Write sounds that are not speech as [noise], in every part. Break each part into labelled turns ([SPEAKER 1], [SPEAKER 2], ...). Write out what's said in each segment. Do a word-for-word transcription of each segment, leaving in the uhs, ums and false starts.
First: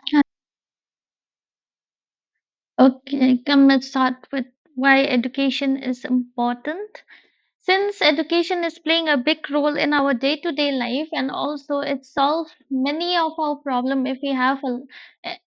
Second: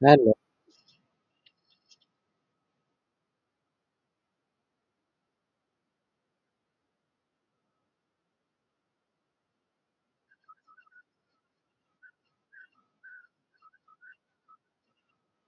[SPEAKER 1] Hello.
[SPEAKER 2] Okay, come let's start with why education is important. Since education is playing a big role in our day-to-day life and also it solves many of our problem if we have a,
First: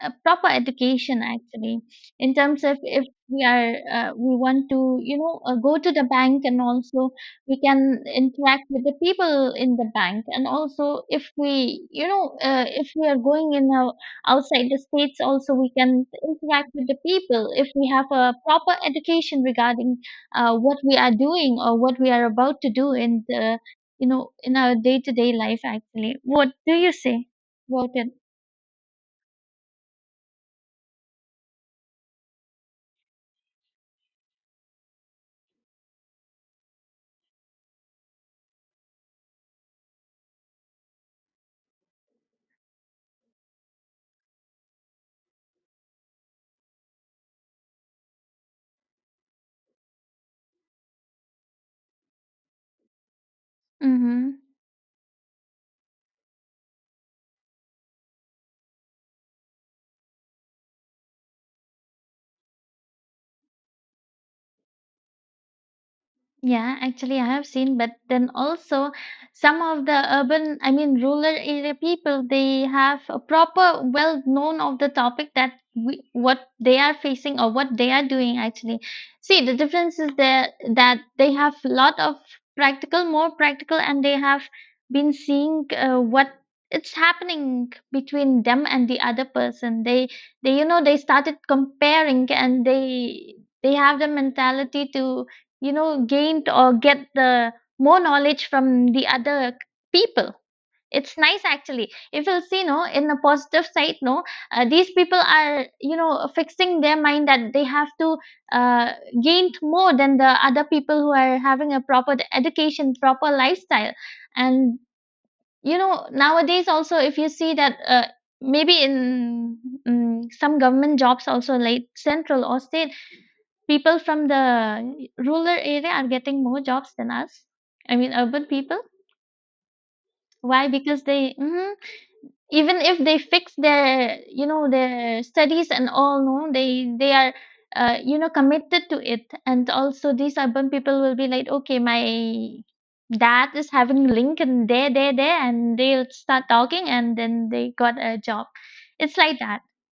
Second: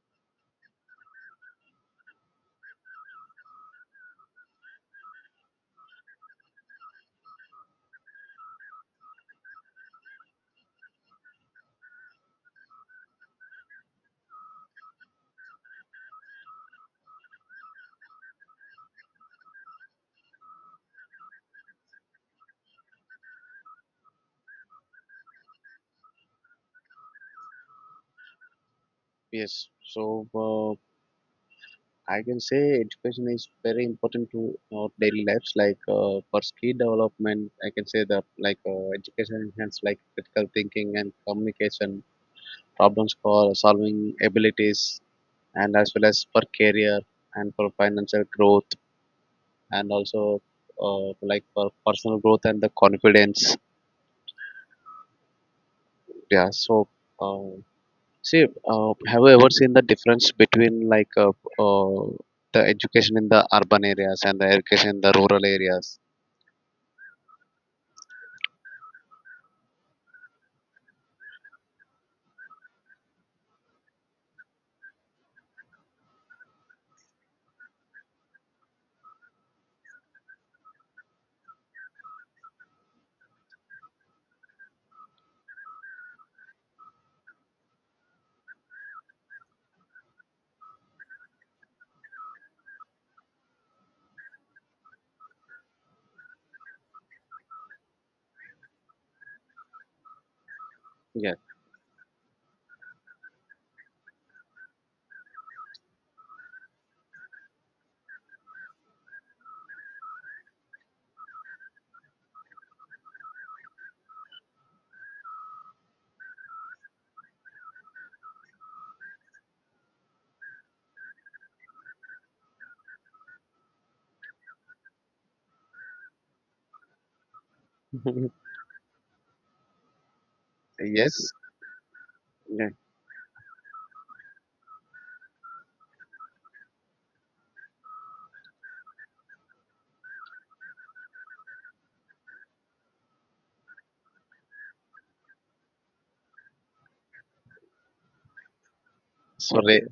[SPEAKER 2] a proper education actually in terms of if we are uh, we want to you know uh, go to the bank, and also we can interact with the people in the bank, and also if we you know uh, if we are going in our, outside the states, also we can interact with the people if we have a proper education regarding uh, what we are doing or what we are about to do in the you know in our day to day life actually. What do you say about it?
[SPEAKER 1] Yes. So uh, I can say education is very important to our daily lives. Like uh, for skill development, I can say that like uh, education enhance like critical thinking and communication, problem score solving abilities, and as well as for career and for financial growth, and also uh, like for personal growth and the confidence.
[SPEAKER 2] Mm-hmm.
[SPEAKER 1] Yeah. So. Uh, See, uh, have you ever seen the difference between like uh, uh, the education in the urban areas and the education in the rural areas?
[SPEAKER 2] Yeah, actually, I have seen, but then also some of the urban, I mean, rural area people, they have a proper well known of the topic that we, what they are facing or what they are doing actually. See, the difference is there that they have lot of practical, more practical, and they have been seeing uh, what it's happening between them and the other person. They, they, you know, they started comparing, and they, they have the mentality to you know gained or get the more knowledge from the other people. It's
[SPEAKER 1] Yeah.
[SPEAKER 2] nice actually, if you'll see, no, in a positive side. No, uh, these people are you know fixing their mind that they have to uh, gain more than the other people who are having a proper education, proper lifestyle. And you know nowadays also, if you see that uh, maybe in mm, some government jobs also, like central or state, people from the rural area are getting more jobs than us. I mean,
[SPEAKER 1] [laughs]
[SPEAKER 2] urban people. Why? Because
[SPEAKER 1] Yes.
[SPEAKER 2] they. Mhm.
[SPEAKER 1] Yeah.
[SPEAKER 2] Even if they fix their you know their studies and all, no, they they are uh, you know committed to it. And also, these urban people will be like, okay, my dad is having link and there, there, there, and they'll start talking, and then they got a job. It's like
[SPEAKER 1] So
[SPEAKER 2] that.
[SPEAKER 1] re- okay.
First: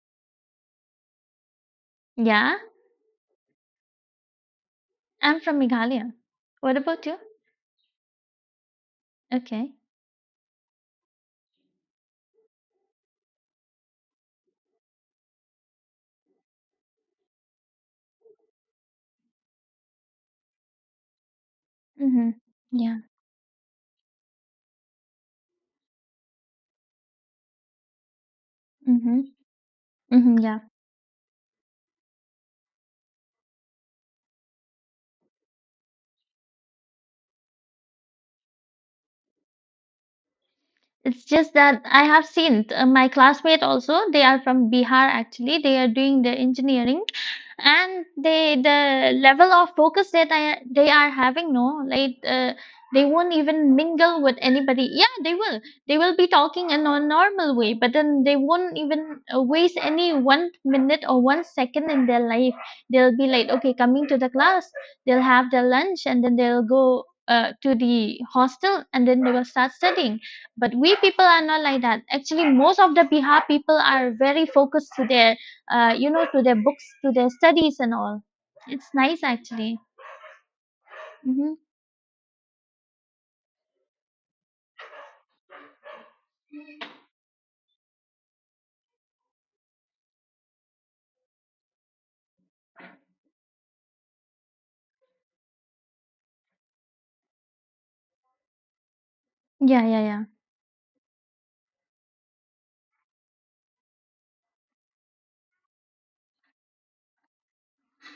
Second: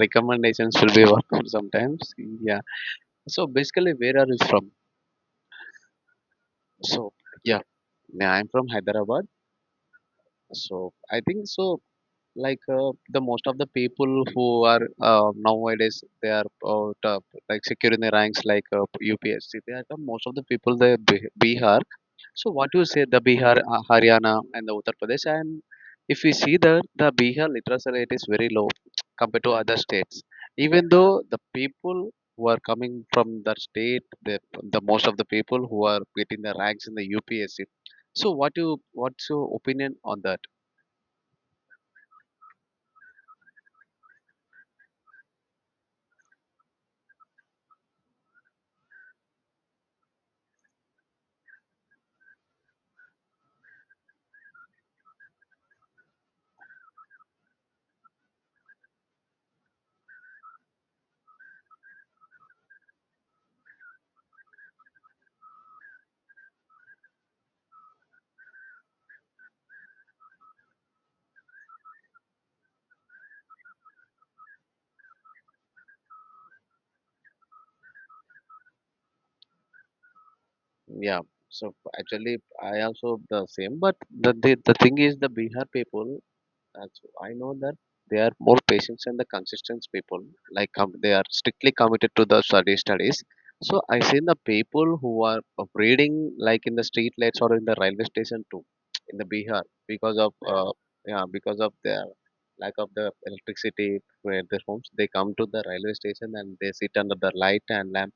[SPEAKER 1] Recommendations will be worked sometimes.
[SPEAKER 2] Yeah,
[SPEAKER 1] Yeah. So basically, where are you from?
[SPEAKER 2] I'm from Meghalaya. What about
[SPEAKER 1] So
[SPEAKER 2] you?
[SPEAKER 1] yeah, yeah, I'm from Hyderabad.
[SPEAKER 2] Okay.
[SPEAKER 1] So I think so. Like uh, the most of the people who are uh, nowadays, they are uh, top, like securing the ranks like uh, U P S C. They are the most of the people they Bihar.
[SPEAKER 2] Mm-hmm.
[SPEAKER 1] So what do you
[SPEAKER 2] Yeah.
[SPEAKER 1] say the Bihar, uh, Haryana, and the Uttar Pradesh? And if we see that the Bihar literacy rate is very low
[SPEAKER 2] Mm-hmm.
[SPEAKER 1] [tsk] compared to other states,
[SPEAKER 2] Mhm, yeah.
[SPEAKER 1] even though the people who are coming from the state, the, the most of the people who are getting the ranks in the U P S C. So what you what's your opinion on that?
[SPEAKER 2] It's just that I have seen uh, my classmate also, they are from Bihar actually. They are doing their engineering, and they, the level of focus that I, they are having, no, like uh, they won't even mingle with anybody. Yeah, they will they will be talking in a normal way, but then they won't even uh, waste any one minute or one second in their life. They'll be like, okay, coming to the class, they'll have their lunch, and then they'll go uh, to the hostel, and then they will start studying. But we people are not like that. Actually, most of the bihar people are very focused to their uh, you know, to their books, to their studies and all. It's nice actually.
[SPEAKER 1] Yeah.
[SPEAKER 2] Mm-hmm.
[SPEAKER 1] So actually, I also the same, but the the, the thing is the Bihar people. And so I know that they are more patients and the consistent people. Like um, they are strictly committed to the study studies. So I seen the people who are uh, reading like in the street lights or in the railway station too, in the Bihar
[SPEAKER 2] Yeah, yeah,
[SPEAKER 1] because
[SPEAKER 2] yeah.
[SPEAKER 1] of uh, yeah because of their lack of the electricity where their homes. They come to the railway station and they sit under the light and lamp.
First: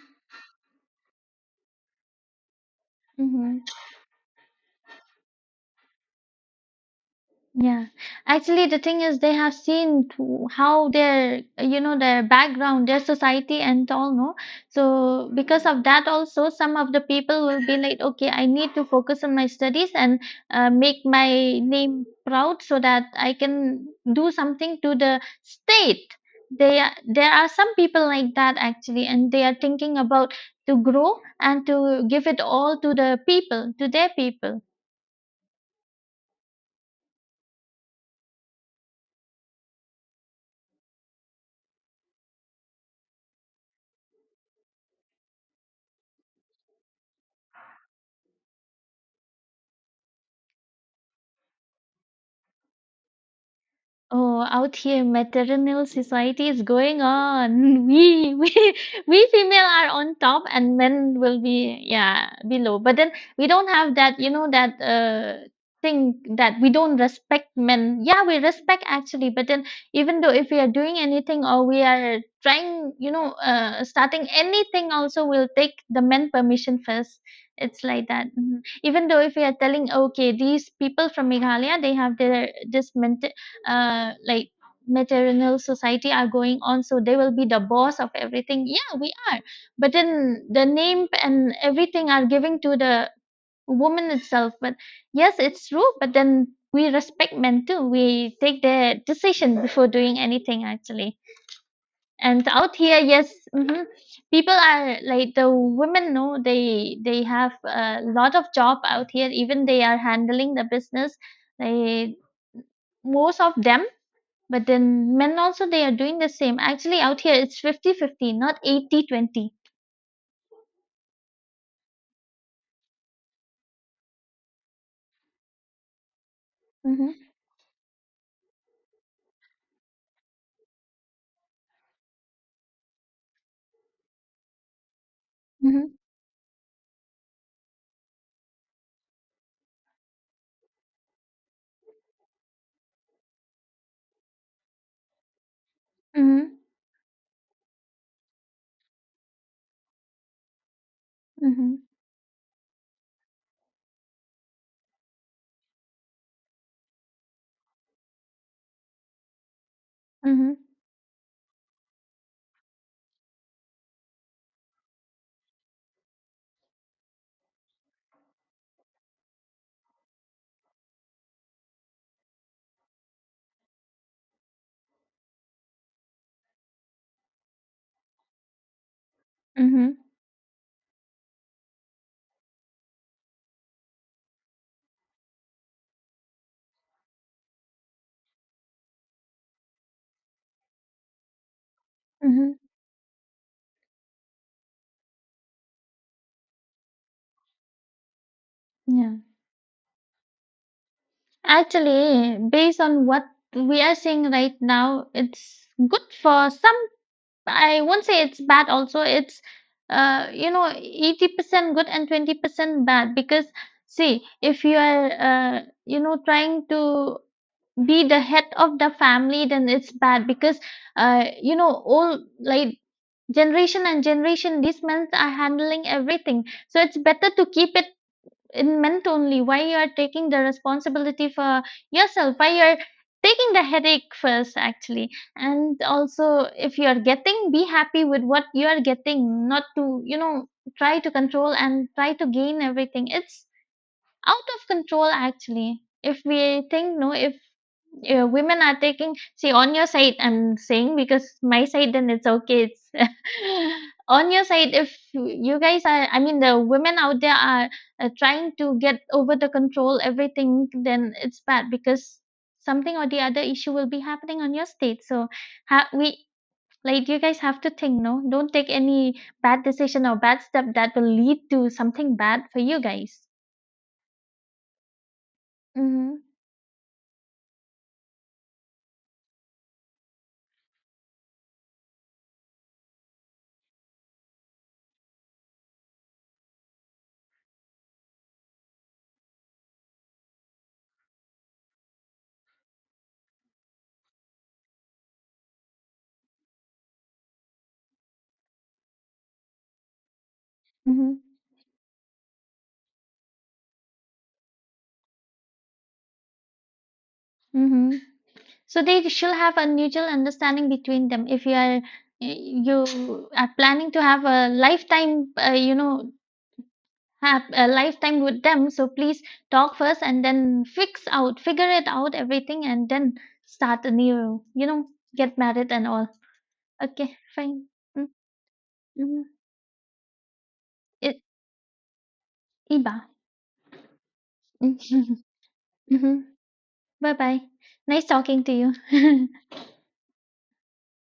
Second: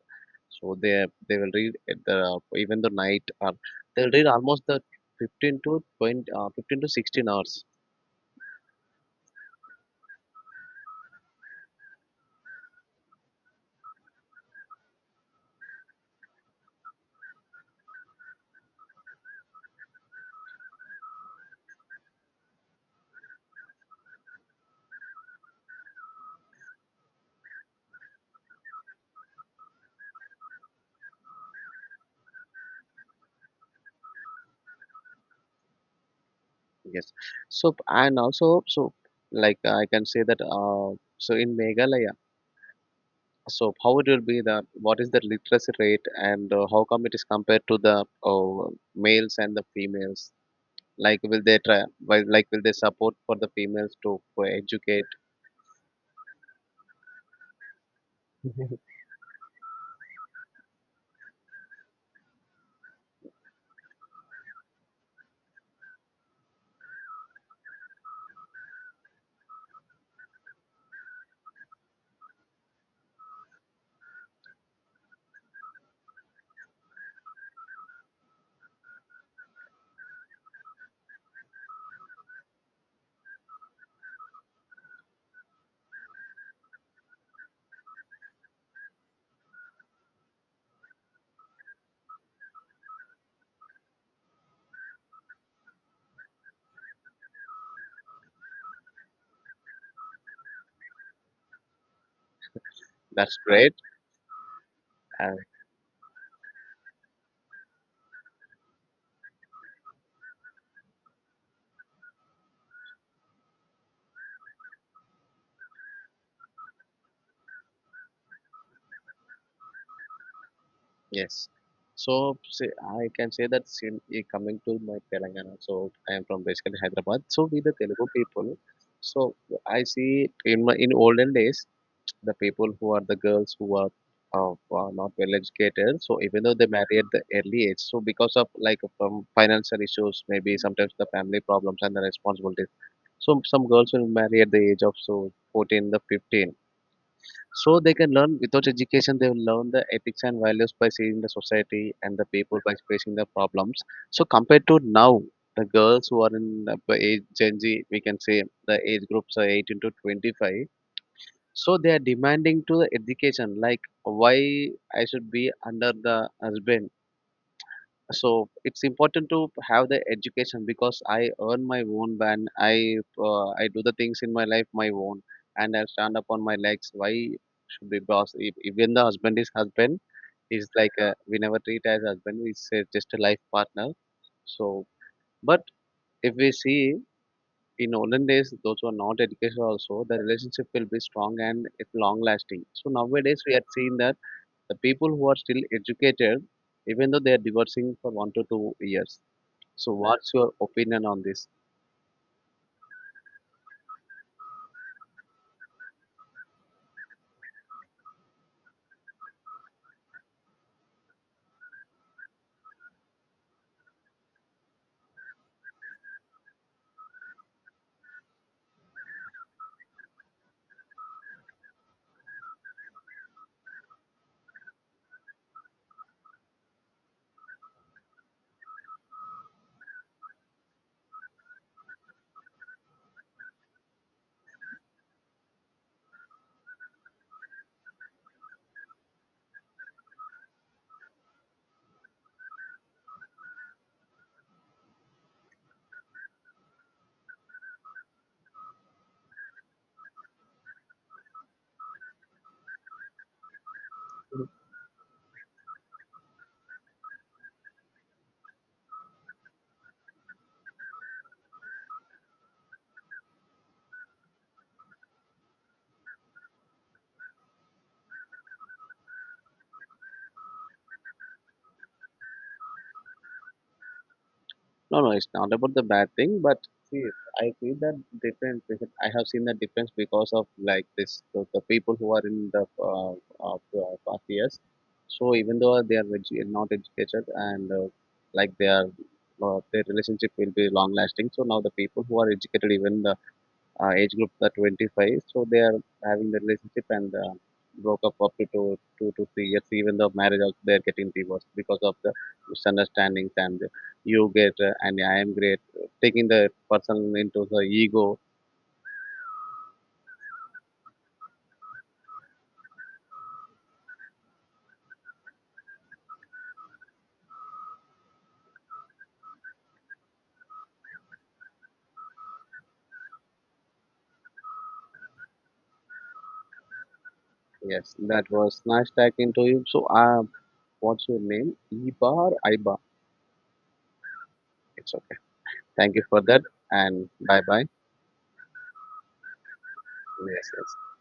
[SPEAKER 1] So they they will read at the even the night, or
[SPEAKER 2] Mm-hmm.
[SPEAKER 1] they'll read almost the fifteen to twenty, uh, fifteen to sixteen hours.
[SPEAKER 2] Yeah, actually, the thing is, they have seen to how their, you know, their background, their society, and all, no? So because of that, also, some of the people will be like, okay, I need to focus on my studies and uh, make my name proud so that I can do something to the state. They are, there are some people like that actually, and they are thinking about to grow and to give it all to the people, to their people.
[SPEAKER 1] Yes. So and also so like uh, I can say that uh, so in Meghalaya, so how it will be the what is the literacy rate, and uh, how come it is compared to the uh, males and the females? Like will they try? Will, like will they support for the females to
[SPEAKER 2] Oh,
[SPEAKER 1] uh,
[SPEAKER 2] out here,
[SPEAKER 1] educate?
[SPEAKER 2] maternal society is going on. [laughs] We, we,
[SPEAKER 1] [laughs]
[SPEAKER 2] we female are on top, and men will be, yeah, below. But then we don't have that, you know, that uh thing that we don't respect men. Yeah, we respect actually, but then even though if we are doing anything, or we are trying, you know, uh, starting anything, also we'll take the men permission first. It's like that. Mhm. Even though if we are telling, okay, these people from Meghalaya, they have their this mentality uh, like maternal society are going on, so they will be the boss of everything. Yeah, we are, but then the name and everything are giving to the woman itself. But yes, it's true, but then we respect men too. We take their decision before doing anything actually. And out here, yes.
[SPEAKER 1] That's great.
[SPEAKER 2] Mhm, people are like
[SPEAKER 1] Uh,
[SPEAKER 2] the women. No, they they have a lot of job out here. Even they are handling the business, they most of them. But then men also, they are doing the same. Actually, out here it's fifty fifty, not eighty twenty.
[SPEAKER 1] yes. So say, I can say that sin, eh, coming to my Telangana, so I am from basically Hyderabad.
[SPEAKER 2] Mhm.
[SPEAKER 1] So we the Telugu people. So I see in my in olden days, the people who are the girls who are uh, uh, not well
[SPEAKER 2] Mhm.
[SPEAKER 1] educated. So even though they marry at the early age, so because of like from financial issues, maybe sometimes the family problems and the responsibilities. So some girls will marry at the age of so fourteen to fifteen.
[SPEAKER 2] Mhm.
[SPEAKER 1] So they can learn without education. They will learn the ethics and values by seeing the
[SPEAKER 2] Mhm.
[SPEAKER 1] society and the people by facing the problems. So compared to now, the girls who are in the age Gen Z, we can say the age groups are eighteen to
[SPEAKER 2] Mhm.
[SPEAKER 1] twenty-five, so they are demanding to the education, like why I should be under the husband. So it's important to have the education because I earn my own van. I uh, I do the things in my life my own, and I stand up on my legs. Why should be boss? If, even the husband is
[SPEAKER 2] Mhm.
[SPEAKER 1] husband, he's like uh we never treat as husband. He's uh, just a life partner. So, but if we see in olden days those who are not educated also the relationship will be strong and it long
[SPEAKER 2] Mhm.
[SPEAKER 1] lasting, so nowadays we are seeing that the people who are still educated, even though they are divorcing for one to two
[SPEAKER 2] Yeah.
[SPEAKER 1] years So what's your opinion on this?
[SPEAKER 2] Actually, based on what we are seeing right now, it's good for some. I won't say it's bad also. It's uh you know eighty percent good and twenty percent bad. Because see, if you are uh you know trying to be the head of the family, then it's bad, because uh you know, all, like, generation and generation, these men are handling everything. So it's better to keep it in meant only. Why you are taking the responsibility for yourself? Why you are taking the headache first actually? And also, if you are getting, be happy with what you are getting. Not to, you know, try to control and try to gain everything. It's out of control actually, if we think, no. If uh, women are taking, see on your side, I'm saying, because my side, then it's okay. It's [laughs] on your side. If you guys are, I mean, the women out there are uh, trying to get over the control everything, then it's bad, because something or the other issue will be happening on your state. So ha- we, like, you guys have to think, no, don't take any bad decision or bad step that will lead to something bad for you guys.
[SPEAKER 1] No, no, it's not about the bad
[SPEAKER 2] Mm-hmm.
[SPEAKER 1] thing, but see, I see that difference, because I have seen that difference because of like this, the, the people who are in the uh, uh, uh, past years. So even though they are edu- not educated and uh, like they are, uh, their relationship will be long lasting. So now the people who are educated, even the uh, age group the twenty-five, so they are having the relationship and uh, broke up up to two, two to three years, even though marriage also they are getting
[SPEAKER 2] Mm-hmm.
[SPEAKER 1] divorced because of the misunderstandings and you get uh, and I am great taking the person into the
[SPEAKER 2] Mhm.
[SPEAKER 1] ego.
[SPEAKER 2] So they should have a mutual understanding between them. If you are eh, you are planning to have a lifetime, uh, you know, have a lifetime with them, so please talk first and then fix out, figure it out, everything, and then start a new, you know, get married and all. Okay, fine.
[SPEAKER 1] Yes, that was nice talking
[SPEAKER 2] Mm-hmm.
[SPEAKER 1] to you. So uh, what's your
[SPEAKER 2] It,
[SPEAKER 1] name? iba or iba?
[SPEAKER 2] Iba.
[SPEAKER 1] It's okay.
[SPEAKER 2] [laughs]
[SPEAKER 1] Thank you
[SPEAKER 2] Mm-hmm.
[SPEAKER 1] for that. And
[SPEAKER 2] Bye bye.
[SPEAKER 1] bye bye.
[SPEAKER 2] Nice talking to you. [laughs]
[SPEAKER 1] Yes, yes.